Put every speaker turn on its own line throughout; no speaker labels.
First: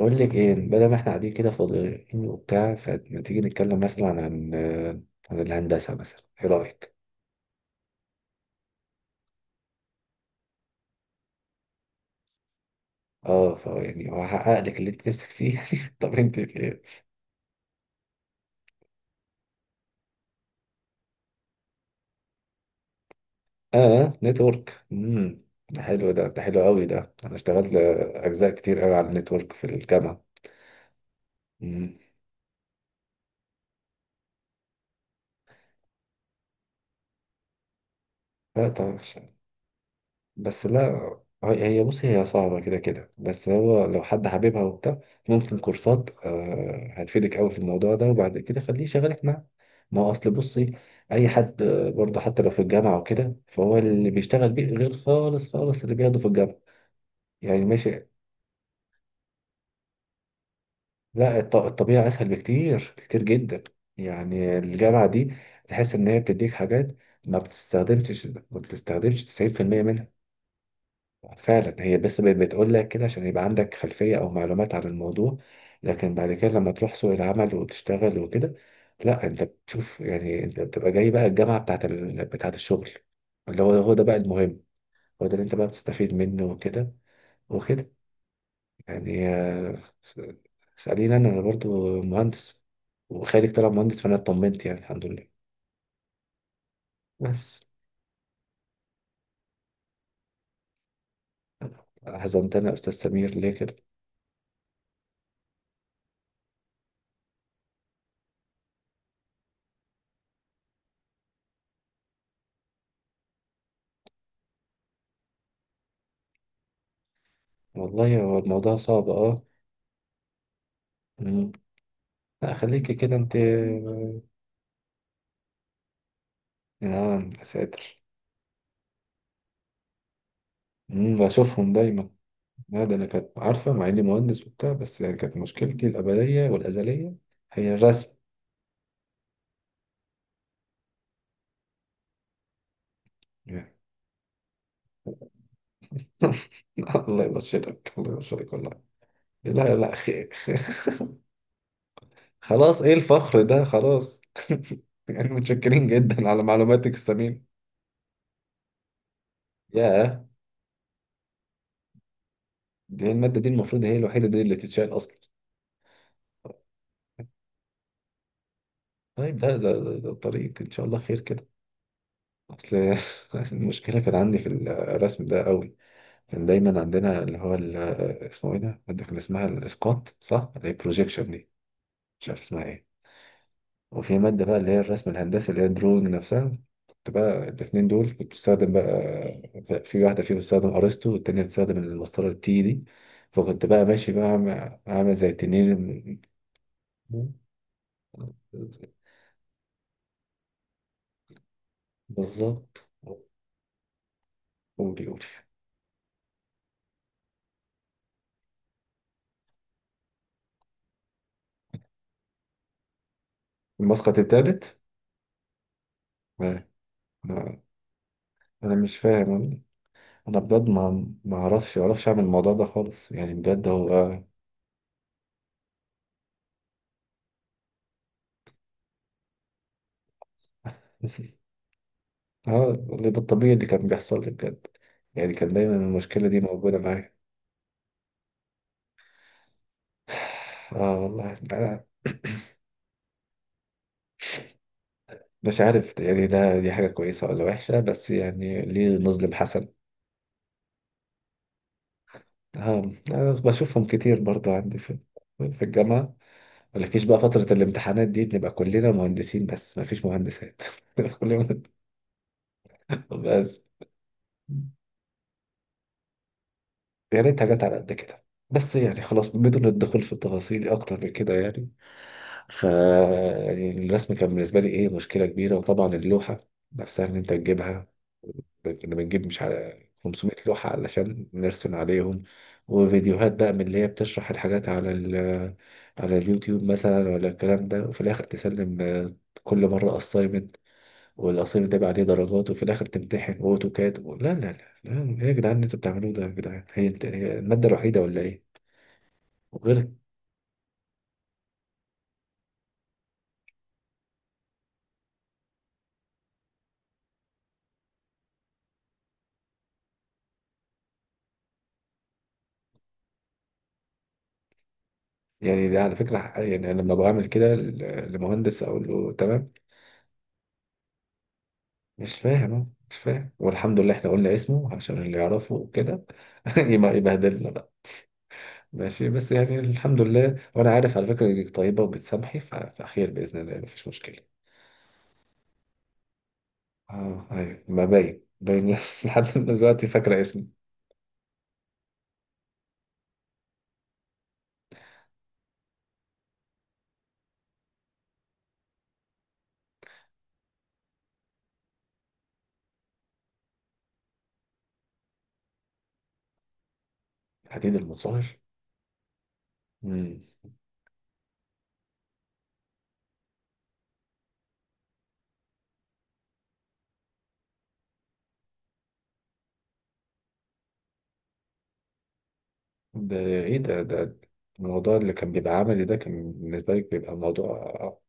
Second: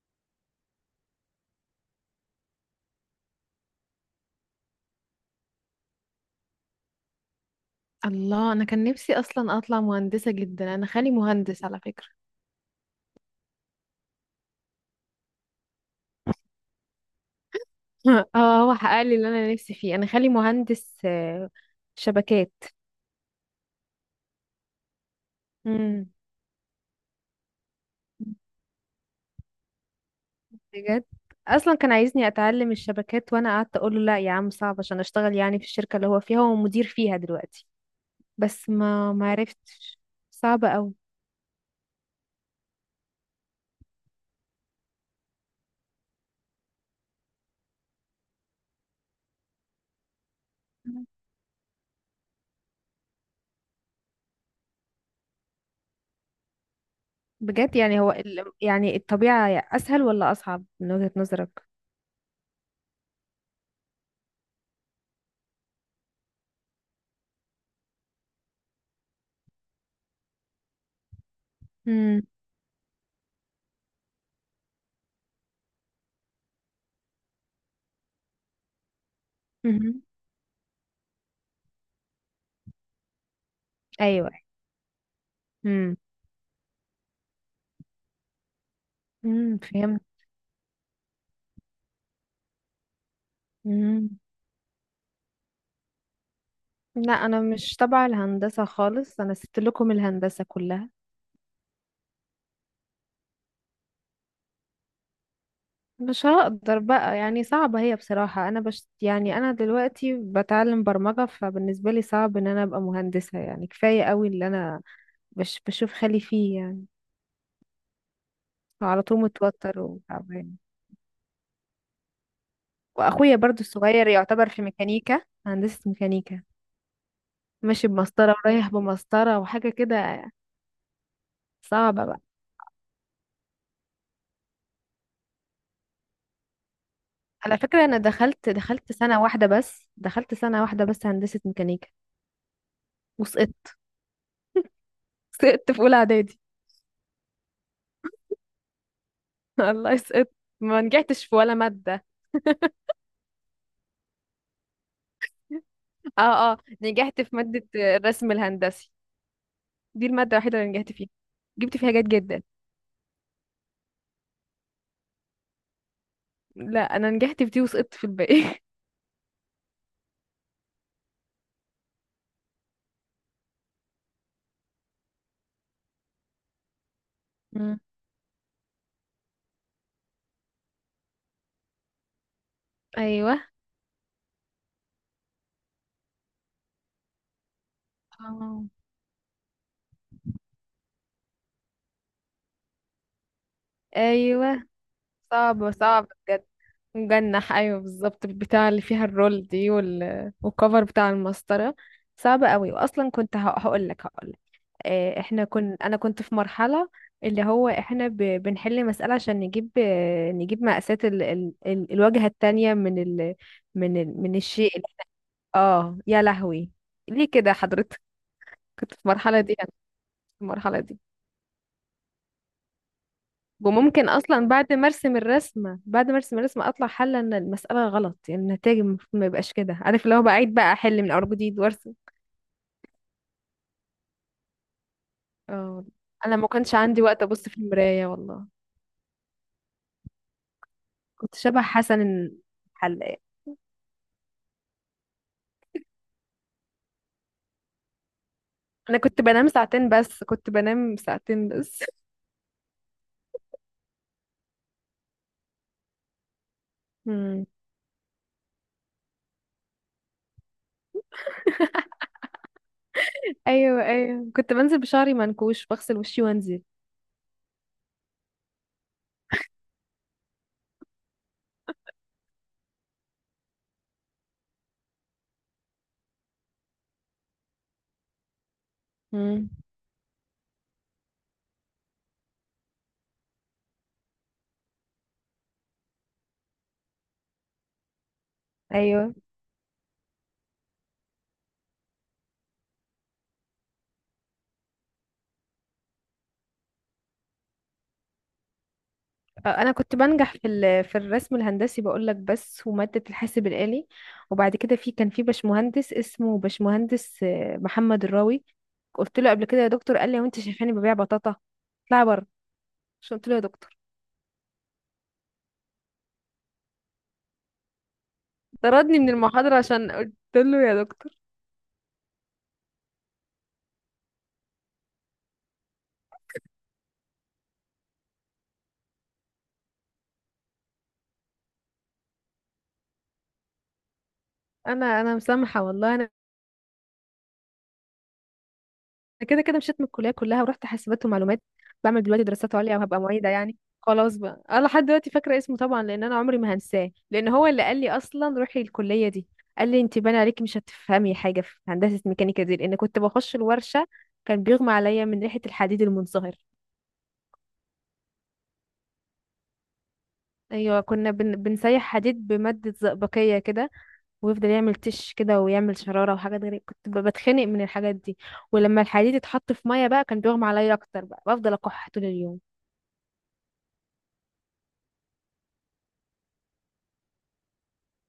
أقول لك إيه، بدل ما إحنا قاعدين كده فاضيين وبتاع، فما تيجي نتكلم مثلا عن الهندسة مثلا، إيه رأيك؟
الله، انا كان نفسي اصلا اطلع مهندسه جدا. انا خالي مهندس على فكره.
أه، فا يعني هحقق لك اللي أنت نفسك فيه. يعني طب أنت في إيه؟
اه، هو حقق لي اللي انا نفسي فيه. انا خالي مهندس شبكات.
أه، نتورك. ده حلو،
امم.
ده حلو أوي. ده أنا اشتغلت أجزاء كتير أوي على النتورك في الجامعة.
بجد اصلا كان
أمم.
عايزني اتعلم الشبكات، وانا قعدت اقول له لا يا عم، صعب عشان اشتغل يعني في الشركه اللي هو فيها، هو مدير فيها دلوقتي.
لا
بس
طبعا.
ما عرفتش.
بس
صعبه
لا،
قوي.
بص، هي صعبة كده كده، بس هو لو حد حاببها وبتاع ممكن كورسات هتفيدك قوي في الموضوع ده، وبعد كده خليه يشغلك معاه. ما هو أصل بصي، أي حد برضه حتى لو في الجامعة وكده، فهو اللي بيشتغل بيه غير خالص خالص اللي بياخده في الجامعة. يعني
بجد يعني
ماشي.
هو يعني الطبيعه اسهل ولا اصعب من وجهه
لا
نظرك؟
الطبيعة أسهل بكتير، كتير جدا. يعني الجامعة دي تحس إن هي بتديك حاجات ما بتستخدمش 90% منها، فعلا. هي بس
امم.
بتقول لك كده عشان يبقى عندك خلفية أو معلومات عن الموضوع، لكن بعد كده لما تروح سوق العمل وتشتغل وكده، لا أنت بتشوف.
أمم.
يعني أنت بتبقى جاي بقى الجامعة بتاعة الشغل، اللي هو ده بقى
ايوه.
المهم. هو ده اللي أنت بقى
امم.
بتستفيد منه وكده، وكده. يعني
امم.
اسأليني، أنا برضو مهندس، وخالد طلع مهندس،
فهمت.
فأنا اطمنت يعني، الحمد لله.
لا، انا
بس
مش تبع الهندسة خالص، انا سبت لكم الهندسة كلها.
حزنتني يا أستاذ سمير، ليه كده؟
مش هقدر بقى، يعني صعبة هي بصراحة. انا يعني انا دلوقتي بتعلم برمجة، فبالنسبة لي صعب ان انا ابقى مهندسة. يعني كفاية قوي اللي انا بشوف خالي فيه، يعني
والله هو الموضوع
على
صعب،
طول
أه.
متوتر وتعبان.
لا خليكي كده انت.
واخويا برضو الصغير يعتبر في ميكانيكا، هندسة ميكانيكا.
اه يا
ماشي
ساتر.
بمسطرة ورايح بمسطرة وحاجة كده.
بشوفهم
صعبة
دايما.
بقى.
لا، ده انا كانت عارفه مع اني مهندس وبتاع، بس يعني كانت مشكلتي الابديه والازليه
على
هي
فكرة، انا
الرسم
دخلت دخلت سنة واحدة بس دخلت سنة واحدة بس هندسة ميكانيكا، وسقطت.
يعني.
سقطت في اولى اعدادي.
الله يبشرك، الله يبشرك والله. لا لا
الله،
خير.
سقطت. ما نجحتش في ولا ماده.
خلاص، ايه الفخر ده؟ خلاص. يعني متشكرين جدا على
اه اه،
معلوماتك
نجحت في
الثمينه.
ماده الرسم الهندسي. دي
ياه.
الماده الوحيده اللي نجحت فيها. جبت فيها جيد جدا.
دي الماده، دي المفروض هي الوحيده دي اللي تتشال اصلا.
لا، انا نجحت في دي وسقطت في الباقي.
طيب لا، ده الطريق ان شاء الله خير كده. اصل المشكله كان عندي في الرسم ده قوي. كان دايما عندنا
مم.
اسمه ايه ده، مادة كان اسمها الاسقاط، صح؟ اللي هي البروجيكشن دي، مش عارف اسمها ايه.
ايوه.
وفي مادة بقى اللي هي الرسم الهندسي، اللي هي الدرون نفسها. كنت بقى الاتنين دول كنت
آه.
بستخدم بقى، في واحدة فيهم بتستخدم ارسطو والتانية بتستخدم المسطرة التي دي. فكنت بقى ماشي بقى
ايوه،
عامل زي
صعبه صعبه
التنين.
بجد. مجنح، ايوه بالظبط، بتاع اللي فيها الرول دي والكفر بتاع المسطره. صعبه قوي.
بالظبط.
واصلا كنت هقول لك، هقول
قولي
آه،
قولي.
احنا كن انا كنت في مرحلة. اللي هو احنا بنحل مسألة عشان نجيب مقاسات الواجهة التانية
المسقط
من الشيء
التالت.
اه يا
ما-
لهوي، ليه كده
ما-
حضرتك؟
انا
كنت
مش
في المرحلة دي
فاهم،
انا،
انا
في
بجد
المرحلة دي.
ما اعرفش اعمل الموضوع ده خالص، يعني بجد هو
وممكن
اه.
اصلا بعد ما ارسم الرسمة اطلع حل ان المسألة غلط. يعني النتائج المفروض ما يبقاش كده، عارف؟ اللي هو بعيد بقى، احل من اول جديد وارسم.
اللي ده الطبيعي اللي كان بيحصل لي بجد، يعني كان دايما
اه،
المشكلة
انا
دي
ما كانش
موجودة
عندي
معايا.
وقت ابص في المراية والله.
اه
كنت
والله
شبه
أنا
حسن الحلاق.
مش عارف، يعني ده دي حاجة كويسة ولا وحشة، بس يعني ليه
انا كنت
نظلم
بنام
حسن.
ساعتين بس كنت بنام ساعتين بس
اه أنا بشوفهم كتير برضو عندي في في الجامعة، مالكيش بقى،
مم.
فترة الامتحانات دي بنبقى كلنا مهندسين بس مفيش مهندسات. كلنا. بس
ايوه، ايوه، كنت بنزل بشعري منكوش، بغسل وشي وانزل.
يا ريت حاجات على قد كده. بس يعني خلاص، بدون الدخول في التفاصيل اكتر من كده يعني. ف يعني الرسم كان بالنسبه لي ايه، مشكله كبيره. وطبعا اللوحه نفسها ان انت تجيبها، كنا بنجيب مش
مم.
على 500 لوحه علشان نرسم عليهم. وفيديوهات بقى من اللي هي بتشرح الحاجات على ال على اليوتيوب مثلا، ولا الكلام ده. وفي الاخر تسلم
ايوه،
كل مره اسايمنت، والاسايمنت ده بقى عليه درجات، وفي الاخر تمتحن واوتوكاد. لا لا لا، لا، ايه يا جدعان اللي انتوا بتعملوه ده؟ يا جدعان هي هي الماده الوحيده ولا ايه؟
انا
وغير.
كنت بنجح في الرسم الهندسي، بقول لك، بس وماده الحاسب الالي. وبعد كده كان في باشمهندس، اسمه باشمهندس محمد الراوي. قلت له قبل كده يا دكتور، قال لي هو انت شايفاني ببيع بطاطا؟ اطلعي بره. مش قلت له يا دكتور؟
يعني ده على فكرة يعني أنا لما بعمل كده لمهندس أقول
طردني من
له تمام،
المحاضره عشان قلت له يا دكتور.
مش فاهم أهو، مش فاهم، والحمد لله إحنا قلنا اسمه عشان اللي يعرفه وكده. يبقى يبهدلنا بقى. ماشي، بس يعني الحمد لله، وأنا عارف على فكرة إنك طيبة وبتسامحي فخير بإذن الله يعني، مفيش مشكلة.
انا مسامحه والله. انا
أه أيوة، ما باين باين. لحد
انا كده كده مشيت
دلوقتي
من الكليه
فاكرة
كلها،
اسمي.
ورحت حاسبات ومعلومات. بعمل دلوقتي دراسات عليا وهبقى معيده. يعني خلاص بقى. انا لحد دلوقتي فاكره اسمه طبعا، لان انا عمري ما هنساه، لان هو اللي قال لي اصلا روحي الكليه دي. قال لي انت باين عليكي مش هتفهمي حاجه في هندسه ميكانيكا دي، لان كنت بخش الورشه، كان بيغمى عليا من ريحه الحديد المنصهر.
حديد المصهر. مم.
ايوه، كنا بنسيح حديد بماده زئبقيه كده، ويفضل يعمل تش كده ويعمل شراره وحاجات غريبه، كنت بتخنق من الحاجات دي. ولما الحديد اتحط في ميه بقى، كان بيغمى عليا اكتر بقى، بفضل اكح طول اليوم.
ده إيه ده الموضوع اللي كان بيبقى عملي ده كان بالنسبة لك بيبقى موضوع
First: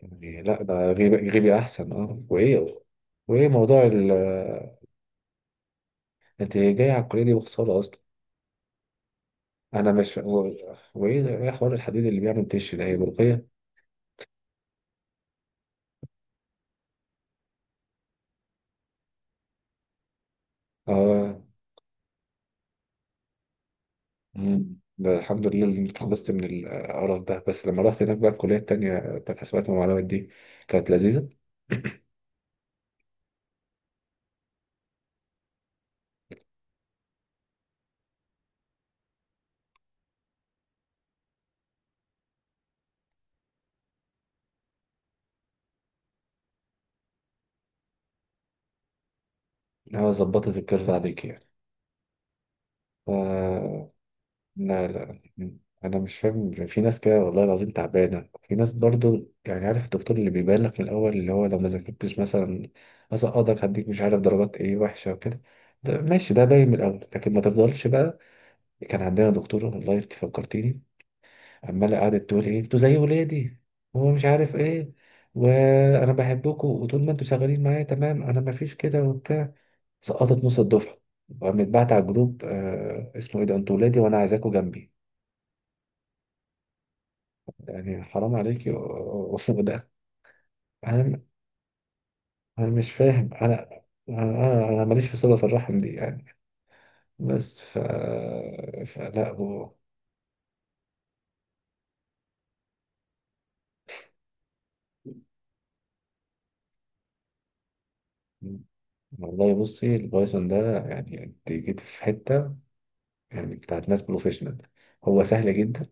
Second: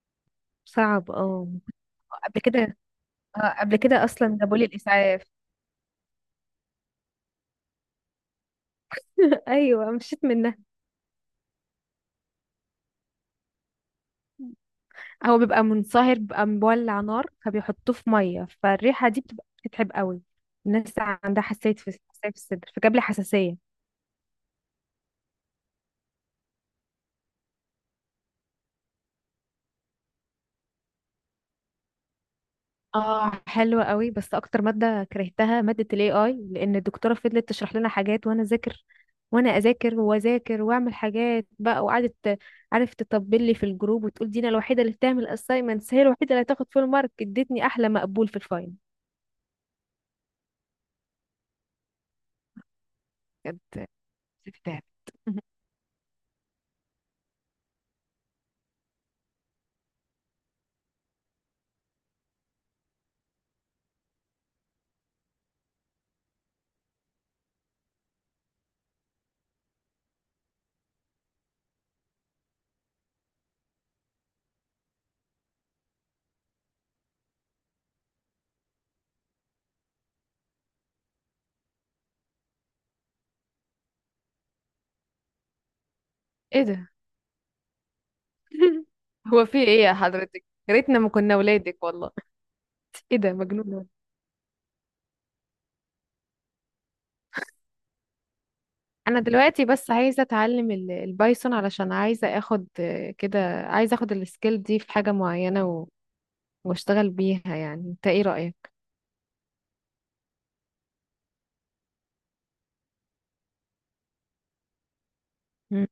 يعني. لا ده
صعب
غيبي
اه.
غيبي احسن اه.
قبل كده
وايه، وايه
اه قبل
موضوع
كده
ال.
اصلا جابولي الاسعاف.
انت جاي على الكليه دي بخساره اصلا.
ايوه،
انا مش
مشيت منها.
وايه، ايه حوار الحديد اللي بيعمل تش ده، هي بلقيه؟
هو بيبقى منصهر، بيبقى مولع نار، فبيحطوه في ميه، فالريحه دي بتبقى بتتعب قوي. الناس
اه.
عندها حساسيه في الصدر، فجاب لي حساسيه.
مم. ده الحمد لله اللي اتخلصت من القرف ده، بس لما رحت هناك بقى الكليه التانيه بتاعت حسابات ومعلومات دي، كانت لذيذه.
اه، حلوة قوي. بس اكتر مادة كرهتها مادة الاي اي، لان الدكتورة فضلت تشرح لنا حاجات وانا اذاكر، وانا اذاكر واذاكر واعمل حاجات بقى، وقعدت، عارف، تطبل لي في الجروب وتقول دينا الوحيدة اللي بتعمل اسايمنتس، هي الوحيدة اللي هتاخد فول مارك، ادتني احلى مقبول في الفاينل.
اه، ظبطت الكيرف عليك يعني.
بجد،
آه،
بتتعب.
لا لا انا مش فاهم، في ناس كده والله العظيم تعبانه، في ناس برضو يعني عارف الدكتور اللي بيبان لك من الاول اللي هو لو ما ذاكرتش مثلا هسقطك، هديك مش عارف درجات ايه وحشه وكده. ده ماشي، ده باين من الاول، لكن ما تفضلش بقى. كان عندنا دكتوره، والله انت فكرتيني، عماله قعدت تقول، ايه انتوا زي ولادي، هو مش عارف ايه، وانا بحبكم، وطول ما انتوا شغالين معايا تمام انا ما فيش كده وبتاع. سقطت نص الدفعه، وقامت بعت على الجروب، آه اسمه ايه ده، انتوا ولادي وانا عايزاكوا جنبي
ايه ده؟
يعني، حرام عليكي
هو في ايه
وده.
يا حضرتك؟ يا ريتنا ما
انا
كنا ولادك والله.
انا مش
ايه ده،
فاهم انا
مجنونة.
انا انا أنا ماليش في صلة الرحم دي يعني. بس ف
انا
فلا
دلوقتي
هو.
بس عايزه اتعلم البايثون، علشان عايزه اخد كده، عايزه اخد السكيل دي في حاجه معينه واشتغل بيها. يعني انت ايه رايك؟
والله بصي البايثون ده يعني، انت جيت في حتة يعني بتاعت ناس بروفيشنال، هو سهل جدا
مم.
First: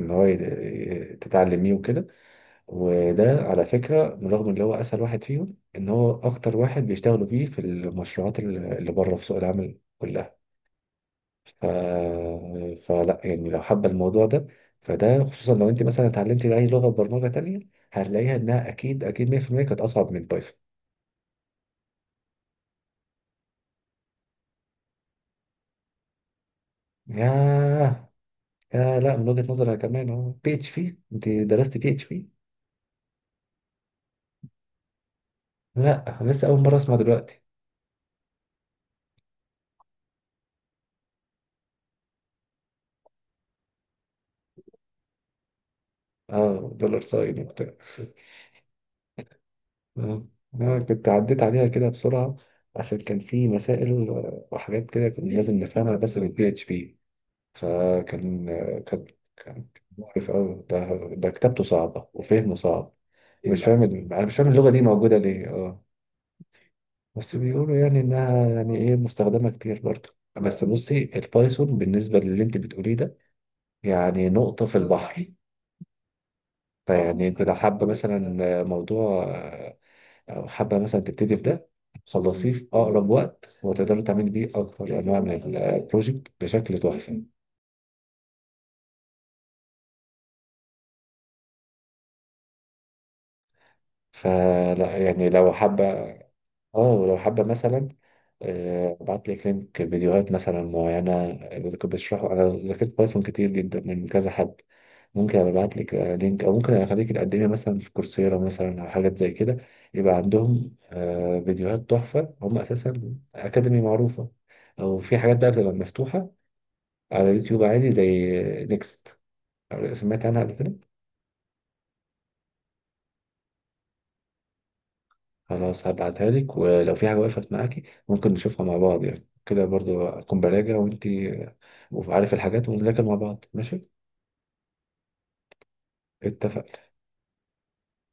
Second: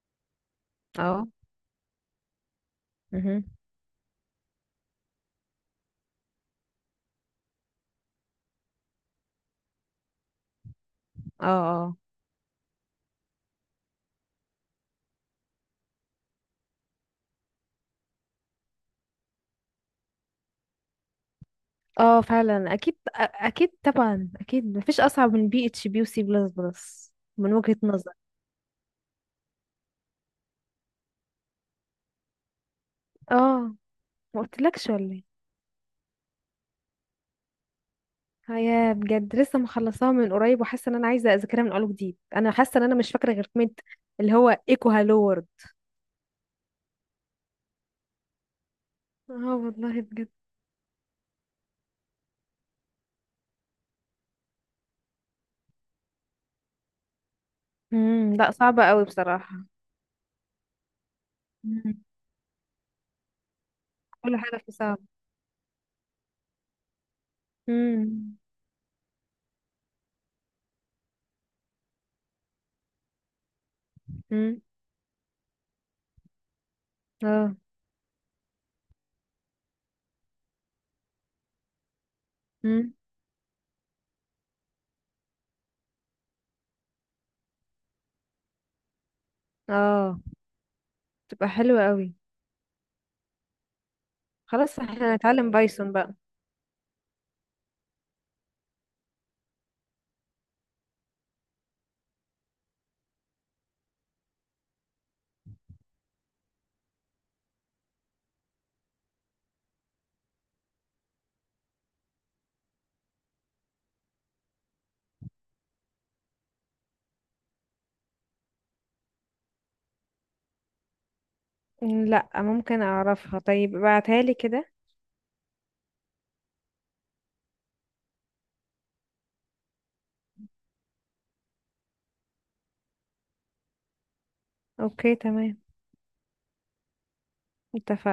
ان هو
اه.
تتعلميه وكده. وده
مهم.
على فكرة رغم ان هو اسهل واحد فيهم، ان هو اكتر واحد بيشتغلوا بيه في المشروعات اللي بره في سوق العمل كلها.
اه
ف...
اه.
فلا يعني لو حابة الموضوع ده، فده خصوصا لو انت مثلا اتعلمتي اي لغة برمجة تانية، هتلاقيها انها اكيد اكيد 100% كانت اصعب من بايثون.
اه، فعلا اكيد. اكيد طبعا. اكيد مفيش اصعب من بي اتش بي وسي بلس بلس من وجهة
ياه،
نظري.
يا لا، من وجهة نظري أنا كمان اهو. بي اتش بي، انت درست بي اتش بي؟
اه، ما قلتلكش ولا ايه؟
لا أنا لسه اول مرة اسمع دلوقتي.
هي بجد لسه مخلصاها من قريب، وحاسه ان انا عايزه اذاكرها من اول وجديد. انا حاسه ان انا مش فاكره غير كلمه، اللي هو ايكو هالو وورد.
اه، دولار ساين وبتاع.
اه والله
آه،
بجد.
كنت عديت عليها كده بسرعة، عشان كان في مسائل وحاجات كده كنا لازم نفهمها بس بالبي اتش بي.
امم.
فكان،
لا، صعبة قوي
كان
بصراحة.
كان مقرف قوي ده، ده كتابته
مم.
صعبة وفهمه صعب. ايه، مش لا فاهم ال- انا مش
كل
فاهم
حاجة
اللغة
فيه
دي
صعبة.
موجودة ليه اه. بس بيقولوا يعني
امم.
انها يعني ايه، مستخدمة كتير برضه، بس بصي البايثون بالنسبة للي انت بتقوليه ده، يعني
امم.
نقطة في البحر اه. فيعني انت لو
اه.
حابة مثلا موضوع، او حابة مثلا تبتدي في ده، خلصيه في
امم.
اقرب وقت، وتقدري تعملي بيه اكتر انواع من البروجكت بشكل تحفة.
اه، تبقى حلوة قوي. خلاص،
فلا
احنا
يعني
هنتعلم
لو
بايثون
حابة،
بقى.
اه، ولو حابة مثلا ابعت لك لينك فيديوهات مثلا معينة كنت بشرحه. انا ذاكرت بايثون كتير جدا من كذا حد، ممكن ابعت لك لينك، او ممكن اخليك تقدمي مثلا في كورسيرا مثلا، او حاجات زي كده يبقى عندهم فيديوهات تحفة، هم اساسا اكاديمي معروفة. او في حاجات بقى بتبقى مفتوحة على يوتيوب عادي زي نيكست، سمعت عنها قبل كده؟
مم، لا ممكن اعرفها؟ طيب ابعتها لي كده.
خلاص هبعتها لك، ولو في حاجة وقفت معاكي ممكن نشوفها مع بعض، يعني كده برضو أكون براجع وأنتي وعارف الحاجات، ونذاكر مع بعض، ماشي؟
اوكي، تمام.
اتفق.
اتفقنا.